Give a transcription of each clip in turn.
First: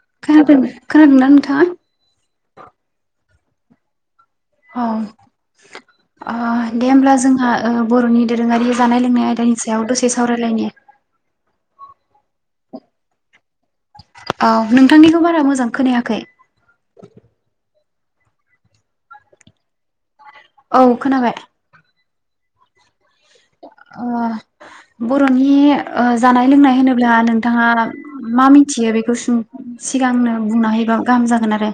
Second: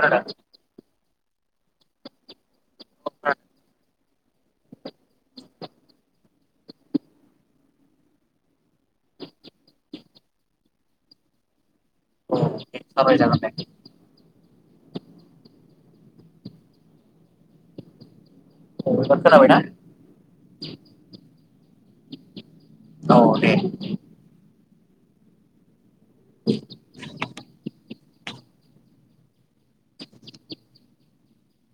खोनादों? खोनादोना-खोनादोंना नों थाङा औ अ दे होमब्ला जोंहा बर'नि दोरोङारि जानाय लोंनाय आयदानि सायाव दसे सावरायलायनि औ सावरायजागोनदे औ नोंथांनिखौ बारा मोजां खोनायाखै औ खोनाबायना औ खोनाबाय औ दे ओ बर'नि अ जानाय लोंनाय होनोब्ला नों थाङा मा मिथियो बेखौ सिगांनो बुंना होायोबा गाहाम जागोन आरो।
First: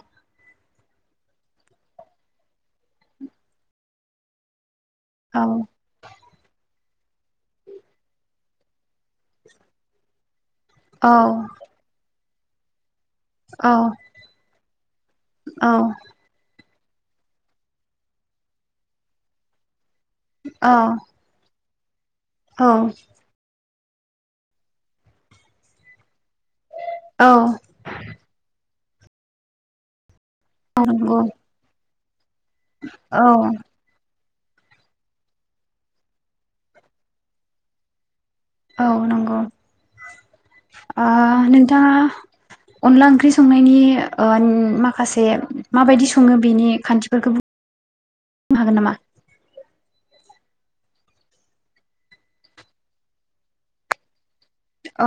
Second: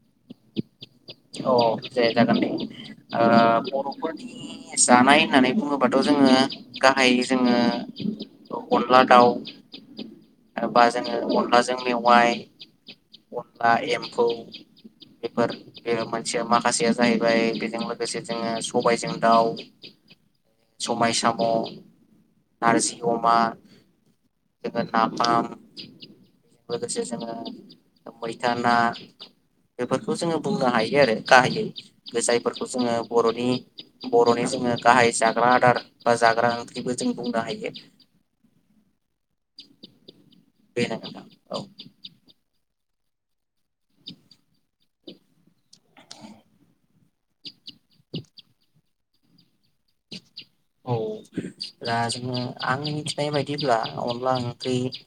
औ जे जागोन दे ओ बर'फोरनि जानाय औ होननानै बुङोबाथ' जोङो गाहायै जोङो अनला दाउ बा जोङो अनलाजों मेवाइ औ अनला एम्फौ बेफोर औ बे मानसिया माखासे जाहैबाय बेजों लोगोसे जोङो सबायजों दाउ समाय साम' औ नारजि अमा नाफाम लोगोसे औ जोङो मैथा, ना बेफोरखौ जोङो बुंनो औ हायो आरो नंगौ गाहायै। बे जायफोरखौ जोङो औ बर'नि बर'नि जोङो गाहाय जाग्रा आदार बा जाग्रा ओंख्रिबो जों बुंनो हायो। औ नंगौ। बेनो ओ नोंथां नोंथाङा अनला ओंख्रि संनायनि ओ माखासे माबायदि सङो बेनि खान्थिफोरखौ बुंनो हागोन नामा? औ दा जोङो आं मिथिनाय बायदिब्ला अनला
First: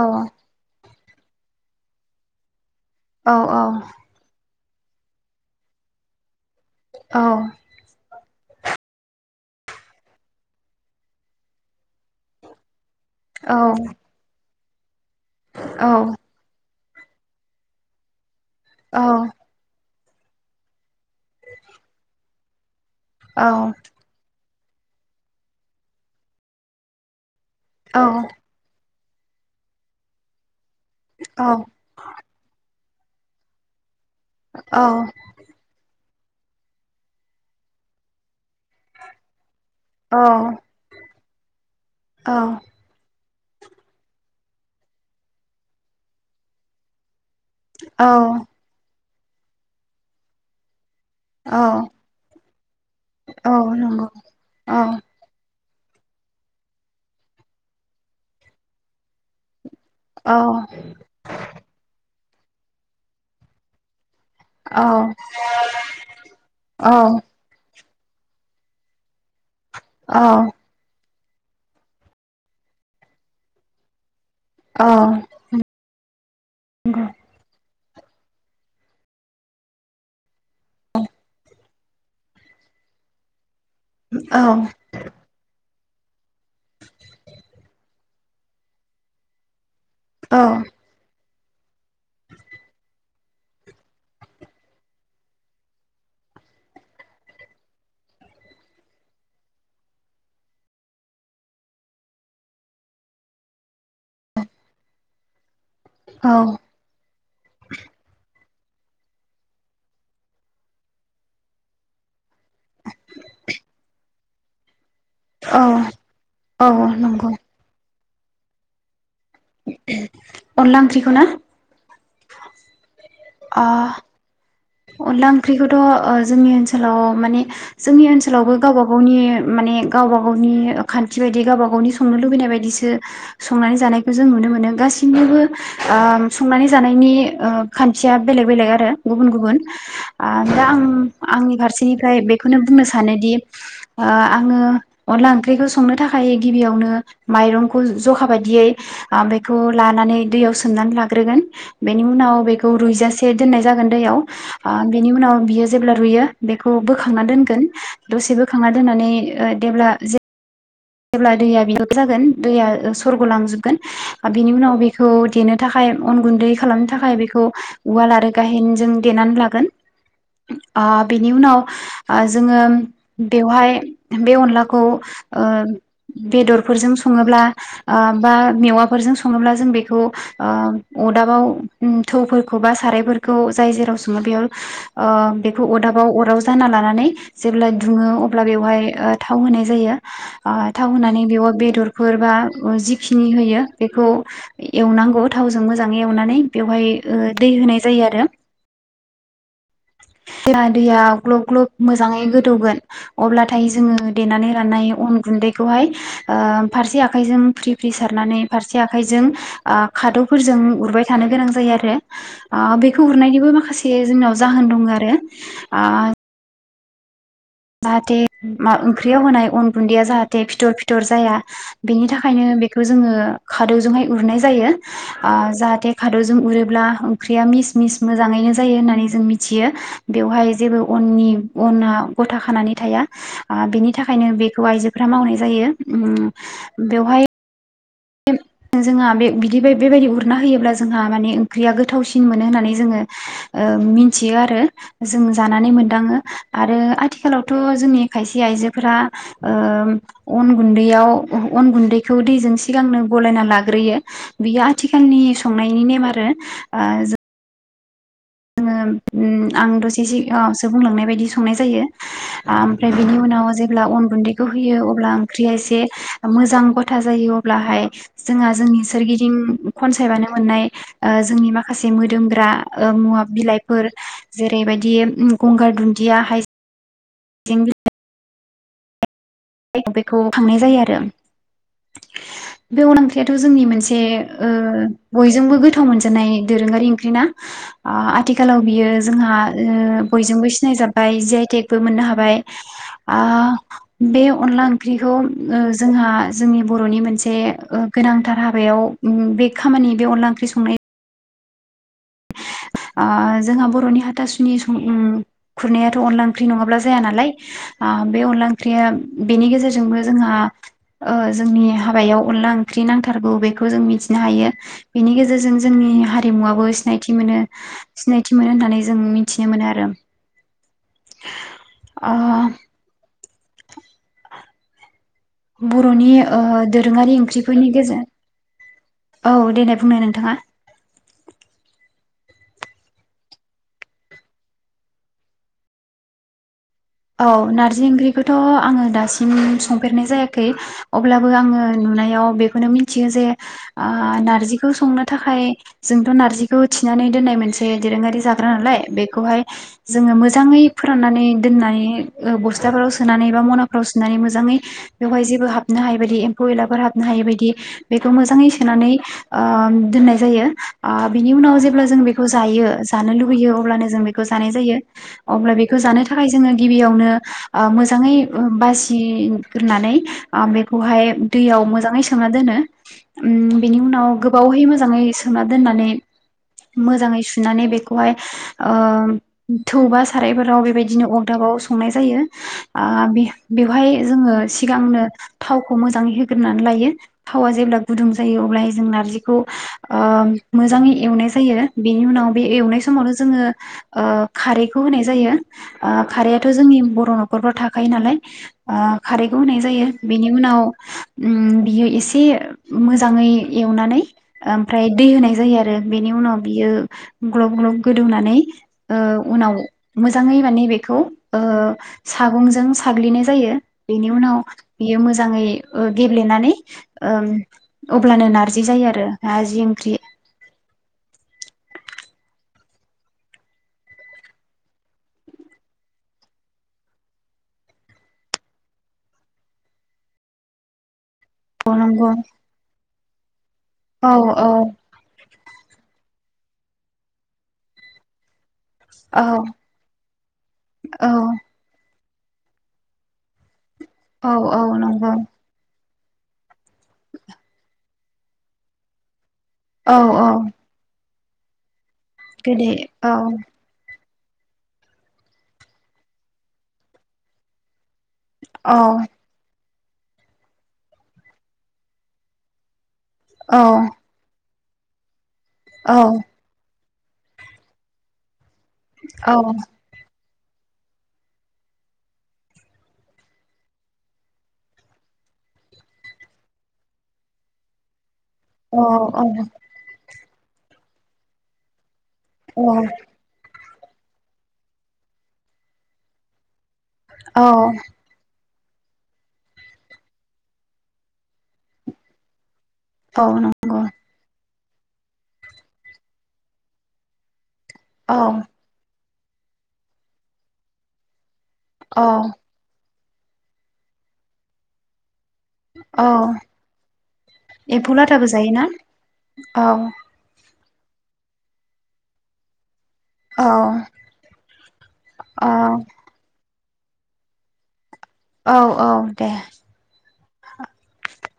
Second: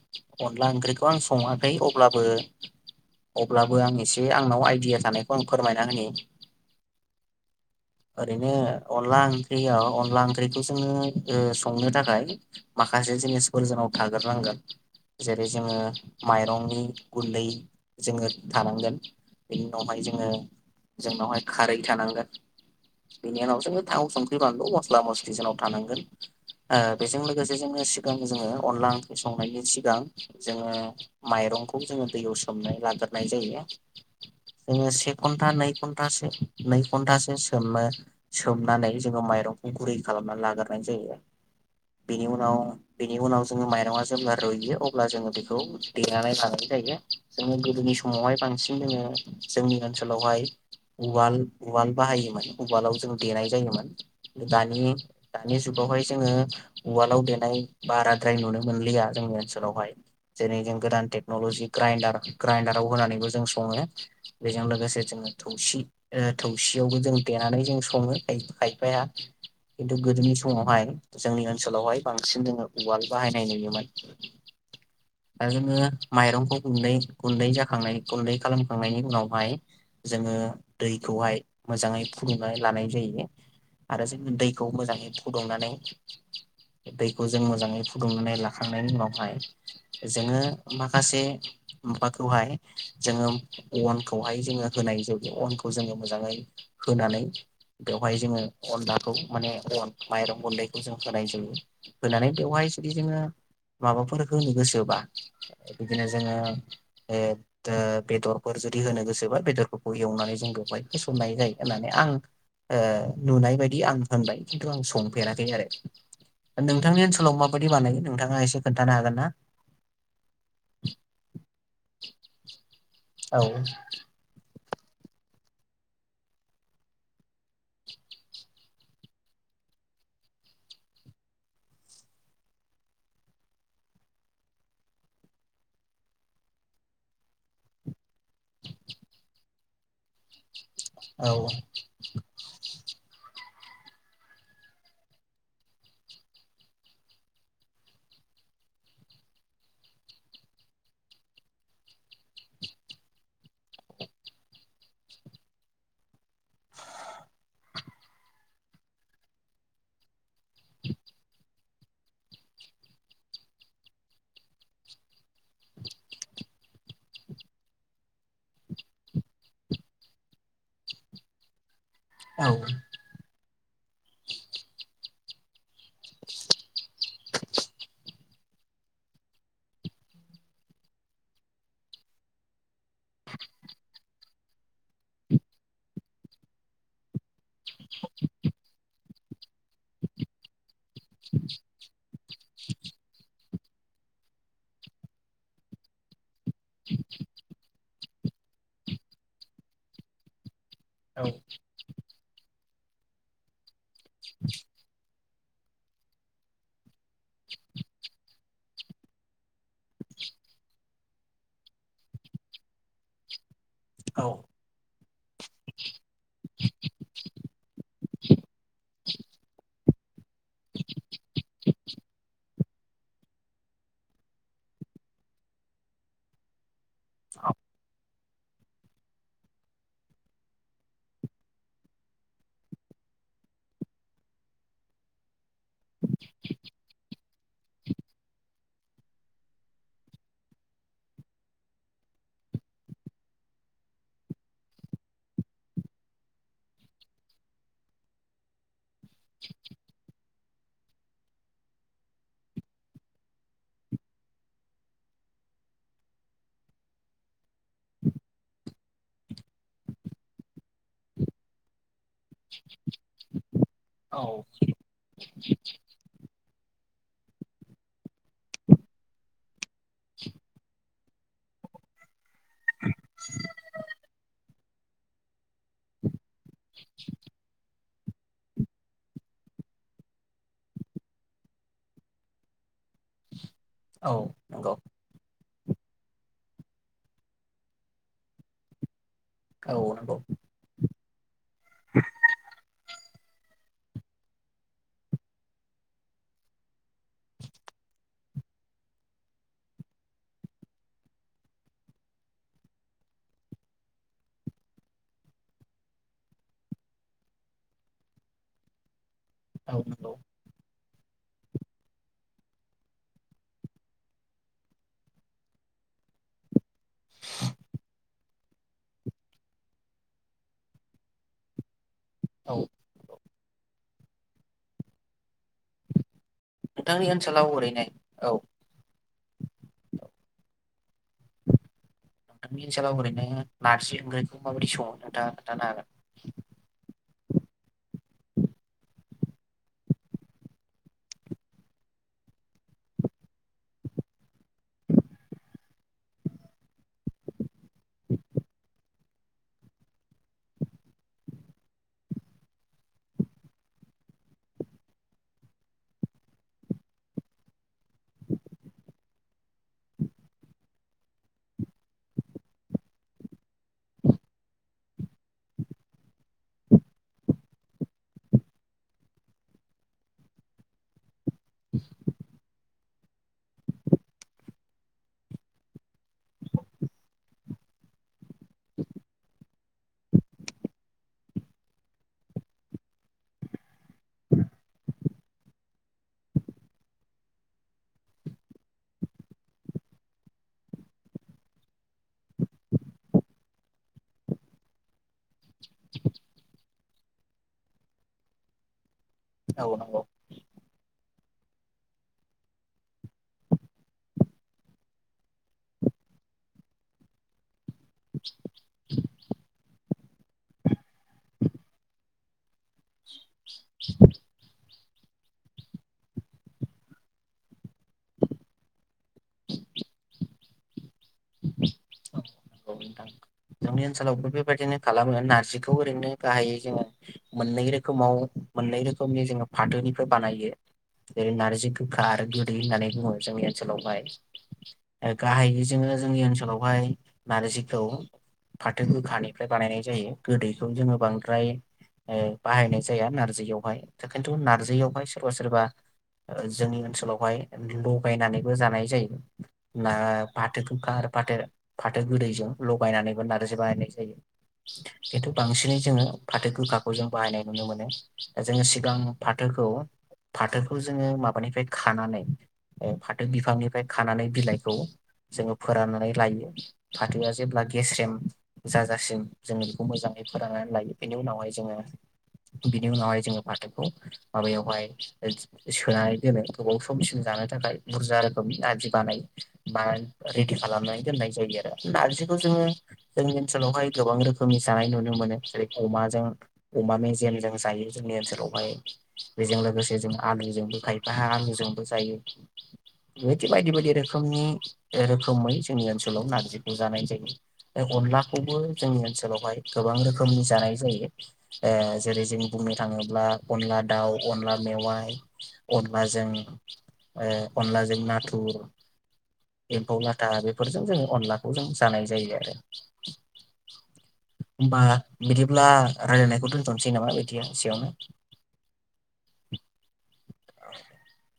औ अनला ओंख्रि आं सङाखै अब्लाबो औ अब्लाबो आं एसे आंनाव आइ [unintelligible] आं फोरमायना होनि। औ। ओरैनो अनला ओंख्रियाव अनला ओंख्रिखौ जोङो ओ संनो थाखाय माखासे औ जिनिसफोर जोंनाव थाग्रोनांगोन। जेरै जोङो औ माइरंनि गुन्दै जोङो औ थानांगोन बेनि उनावहाय जों [unintelligible] जोंनावहाय खारै थानांगोन। बिनि उनाव थाव संख्रि [unintelligible] मस्ला मस्लि थांगोन ओ बेजों लोग लोगोसे जोनो औ सिगां जोङो अनला संनायनि सिगां जोङो माइरंखौ जोङो दैयाव सोमनाय ला नाय जायो जोङो औ से घन्टा नै घन नै घन्टासो सोमो सोमनानै जोङो माइरं खालामनानै लाग्रोनाय जायो बिनि उनाव बिनि उनाव जोङो माइरआ जेब्ला रुइयो अब्ला जोङो बेखौ देनानै लानाय जायो जोङो गोदोनि औ समावहाय बांसिन जोङो जोंनि ओनसोलावहाय उवाल औ उवाल बाहायोमोन उवालाव जों देनाय औ जायोमोन नंगौ औ दानि दानि जुगावहाय जोङो उवालाव देनाय बाराद्राय नुनो मोनलिया जोंनि ओनस लावहाय औ जेरै जों गोदान टेक्न'लजि ग्राइनडार ग्राइनडाराव होनानैबो जों सङो बेजों औ लोगोसे जोङो थौसि थौसियावबो जों नंगौ देनानै जों स सङो खाय-खाफाया खिन्थु गोदोनि समावहाय जोंनि ओनसोलावहाय बांसिन जोङो उवाल बाहायनाय नुयोमोन औ औ दा जोङो माइरंखौ गुन्दै गुन्दै जाखांनायनि गुन्दै खालामखांनायनि उनावहाय जोङो दैखौहाय मोजाङै फुदुंनानै लानाय जायो आरो जों दै खौ मोजाङै फुदुंनानै दैखौ जों मोजाङै फु फुदुंनानै लाखांनायनि उनावहाय जोङो माखासे माबाखौहाय जोङो अनखौहाय जोङो होनाय जायो अनखौ जोङो मोजाङै होनानै बेवहाय जोङो अनलाखौ माने अन माइरं गुन्दैखौ जों होनाय जायो होनानै बेवहाय जुदि नोङो माबाफोर होनो गोसोबा बिदिनो जोङो औ ओ बेदर फोर जुदि होनो गोसोबा बेदरफोरखौ एवनानै जों बेवहाय थिसननाय जायो होननानै आं ओ नुनाय बायदि आं होनबाय खिन्थु आं सं फेराखै आरो औ नोंथांनि नंगौ ओनसोलाव माबायदि बानायो नोंथांङा एसे खोन्थानो हागोन ना अनला ओंख्रिखौना औ अनला ओंख्रिखौथ' जोंनि ओनसोलाव माने जोंनि ओनसोलावबो गावबा गावनि माने गावबा गावनि खान्थि बायदि गावबा गावनि संनो लुबैनाय बायदिसो संनानै जानायखौ जों नुनो मोनो गासैनिबो संनानै जानायनि खान्थिया बेलेग बेलेग आरो गुबुन गुबुन आ दा आं आंनि फारसेनिफ्राय बेखौनो बुंनो सान सानोदि ओ आंङो अनला ओंख्रिखौ संनो थाखाय गिबियावनो माइरंखौ जखा बायदियै बेखौ लानानै दैयाव सोमनानै लाग्रोगोन बेनि उनाव बेखौ रुइजासे दोननाय जागोन दैयाव ओ बेनि उनाव बियो जेब्ला रुयो बेखौ बोखांना दोनगोन दसे बोखांना दोननानै जेब्ला जे जेब्ला दैया [unintelligible] जागोन दैया सरग लांजोबगोन बिनि उनाव बेखौ देनो थाखाय अन गुन्दै खालाम थाखाय बेखौ उवाल आरो गाहेनजों देनानै लागोन ओ बेनि उनाव ओ औ जोंङो बेवहाय बे अनलाखौ ओ बेदरफोरजों संङोब्ला ओ बा मेवाफोरजों संङोब्ला जों बेखौ ओ अरदाबाव थौफोरखौ बा सारायफोरखौ जाय जेराव संङो बेयाव बेखौ ओ अरदाबाव अराव जाना लानानै जेब्ला दुङो अब्ला बेवहाय थाव होनाय जायो आ थाव होनानै बेयाव बेदरफोर बा जिखिनि होयो बेखौ एवनांगौ थावजों मोजांङै एवनानै बेवहाय ओ दै होनाय जायो आरो जा दैया औ ग्लब ग्लब मोजांङै गोदौगोन अब्लाथाय जोंङो देनानै राननाय अन गुन्दैखौहाय ओ फारसे आखाइजों फ्रि फ्रि सारनानै फारसे आखाइजों ओ खादौफोरजों उरबाय थानो गोनां जायो आरो ओ बेखौ उरनायनिबो माखासे औ जोंनाव जाहोन दं आरो ओ जाहाथे मा ओंख्रियाव होनाय अन गुन्दैया जाहाथे फिथर फिथर जाया बेनि थाखायनो बेखौ जोङो खादौजोंहाय उरनाय जायो ओ जाहाथे खादौजों उरोब्ला ओंख्रिया मिस मिस मोजांङैनो जायो होननानै जों मिथियो बेवहाय जेबो अननि अना गथा खानानै थाया ओ बिनि थाखायनो बेखौ आइजोफ्रा मावनाय जायो उम बेवहाय जोंहा बे बिदि बेबायदि उरना होयोब्ला जोंहा माने ओंख्रिया गोथावसिन मोनो होननानै जोंङो ओ मिथियो आरो जों जानानै मोनदाङो आरो आथिखालावथ जोंनि खायसे आइजोफोरा ओ अन गुन्दैयाव अन गुन्दैखौ दैजों सिगांनो गलायना लाग्रोयो बियो आथिखालनि संनायनि नेम आरो ओ जों जोंङो ओ आं दसे सिगांआवसो बुंलांनाय बायदि संनाय जायो ओ ओमफ्राय बेनि उनाव जेब्ला अन औ गुन्दैखौ होयो अब्ला ओंख्रिया एसे मोजां गथा जायो अब्लाहाय जोंहा जोंनि सोरगिदिं खनसायबानो मोननाय ओ जोंनि माखासे मोदोमग्रा मुवा फ बिलाइफोर जेरैबायदि ओ गंगार दुन्दिया हाइ जें बिलाइ बेखौ खांनाय जायो आरो बेवनो ओंख्रियाथ जोंनि मोनसे औ ओ नंगौ बयजोंबो गोथाव मोनजानाय दोरोंङारि ओंख्रि ना ओ आथिखालाव बियो जोंहा औ ओ नंगौ बयजोंबो सिनाय जाब जि आइ टेकबो मोननो हाबाय आ बे अनला ओंख्रिखौ ओ जोंहा जोंनि बरनि मोनसे ओ गोनांथार हाबायाव उम बे खामानि बे अनला ओंख्रि संनाय ओ जोंहा बरनि हाथासुनि सं उम खुरनायाथ अनला ओंख्रि नंङाब्ला जाया नालाय ओ बे अनला ओंख्रिया बेनि औ गेजेरजोंबो नंगौ औ जोंहा ओ जोंनि हाबायाव अनला ओंख्रि नांथारगौ बेखौ जों मिथिनो हायो बेनि गेजेरजों जोंनि हारिमुवाबो सि नायथि मोनो सिनायथि मोनो होननानै जों मिथिनो मोनो आरो अ बरनि ओ नोंथांनि दोरोङारि ओनसोलाव ओंख्रिफोरनि ओरैनो गेजे औ औ देनाय बुंनाय नोंथाङा। नोंनि ओनसोलाव ओरैनो नारजि ओंख्रिखौ माबायदि सङो नोंथाङा खोनथानो हागोन? औ नारजि ओंख्रिखौथ' आङो दासिम संफेरनाय जायाखै अब्लाबो आङो नुनायाव बेखौनो मिथियो जे ओ नार्जिखौ संनो थाखाय जोंथ' नार्जिखौ थिनानै दोननाय मोनसे दोरोङारि जाग्रा नालाय बेखौहाय जोङो मोजाङै फोराननानै दोननाय नै ओ बसथाफोराव सोनानै बा मनाफ्राव सोननानै मोजाङै बेहाय जेबो हाबनो हायै बायदि एम्फौ एलाफोर हाबनो हायै बायदि बेखौ मोजाङै सोनानै ओ दोननाय जायो। ओ बिनि उनाव जेब्ला जों बेखौ जायो जानो लुबैयो अब्लानो जों बेखौ जानाय जायो अब्ला बेखौ जानो थाखाय जोङो गिबियावनो ओ मोजाङै बासिग्रोननानै ओ बेखौहाय दैयाव मोजाङै सोमना दोनो। उम बेनि उनाव गोबावहै मोजाङै सोमना दोननानै मोजाङै सुनानै बेखौहाय ओ थौबा सारायफोराव बेबायदिनो अदाबाव संनाय जायो। आ बे बेवहाय जोङो सिगांनो थावखौ मोजाङै होग्रोनानै लायो। थावा जेब्ला गुदुं जायो अब्लाहाय जों नारजिखौ ओ मोजाङै एवनाय जायो। बेनि उनाव बे एवनाय समावनो जोङो ओ खारैखौ होनाय जायो। ओ खारैआथ' जोंनि बर' नखरफ्राव थाखायो नालाय ओ खारैखौ होनाय हागोन औ जायो। नंगौ बिनि उनाव उम बियो एसे मोजाङै एवनानै ओमफ्राय दै होनाय जायो आरो बेनि उनाव बियो ग्लब ग्लब गोदौनानै ओ उनाव मोजाङै माने बे बेखौ ओ सागंजों साग्लिनाय जायो। बेनि उनाव बियो मोजाङै ओ गेब्लेनानै ओ अब्लानो नारजि जायो आरो नार्जि ओंख्रि औ नंगौ नोंथां जोंनि ओनसोलावबो बेबायदिनो खालामो नारजिखौ ओरैनो गाहायै जोङो मोननै रोखोमाव मोननै रोखोमनि जोङो फाथोनिफ्राय बानायो जेरै नारजि औ गोखा नंगौ आरो गोदै होननानै बुङो। जोंनि ओनसोलावहाय औ औ ओ गाहाइयै जोङो जोंनि ओनसोलावहाय नारजिखौ फाथो औ गोखानिफ्राय बानायनाय जायो। गोदैखौ जोङो औ बांद्राय बाहायनाय जाया नारजियावहाय। दा औ खिन्थु औ नारजियावहाय नंगौ सोरबा सोरबा जोंनि ओनसोलावहाय लगायनानैबो जानाय जायो। ना औ औ फाथो गोखा आरो फाथो फाथो गोदैजों गोदै औ लगायनानै नारजि बाहायनाय जायो। खिन्थु बांसिनै जोङो फाथो गोखाखौ जों बाहायनाय नुनो मोनो। जोङो औ सिगां फाथोखौ फाथोखौ जोङो माबानिफ्राय खानानै उम फाथो औ बिफांनिफ्राय खानानै बिलाइ [unintelligible] जोङो औ फोराननानै लायो। फाथोआ जेब्ला गेस्रेम जाजासिम औ जोङो बेखौ मोजां फोराननानै लायो। बेनि उनावहाय जोङो बिनि उनावहाय जोङो फाथोखौ माबायावहाय सोनानै दोनो गोबाव समसिम जानो थाखाय बुरजा नारजि औ बानायो, बानाय रेदि खालामनानै दोननाय जायो आरो नारजि जोङो औ जोंनि ओनसोलावहाय गोबां रोखोमनि जानाय नुनो मोनो जेरै अमाजों अमा मेजेम औ जों जायो जोंनि ओनसोलाव ओमफाय बेजों लोगोसे जों आलुजोंबो खायफा आलुजोंबो जायो। औ बेदि बायदि नंगौ बायदि रोखोमनि बे रोखोमै जोंनि ओनसोलाव नारजिखौ जानाय जायो। बे औ अनलाखौबो जोंनि ओनसो लावहाय गोबां रोखोमनि जानाय जायो। ओ औ जेरै जों बुंनो थाङोब्ला अनला दाउ अनला मेवाइ औ अनलाजों ओ एम्फौ अनलाजों लाथाबो नाथुर जायोना औ एम्फौ लाथा फोरजों जोङो अनलाखौ जों जानाय जायो आरो। औ होमबा बिदिब्ला औ रायलायनायखौ दोन थ'नोसै नामा बिदिया एसेयावनो। औ औ दे। औ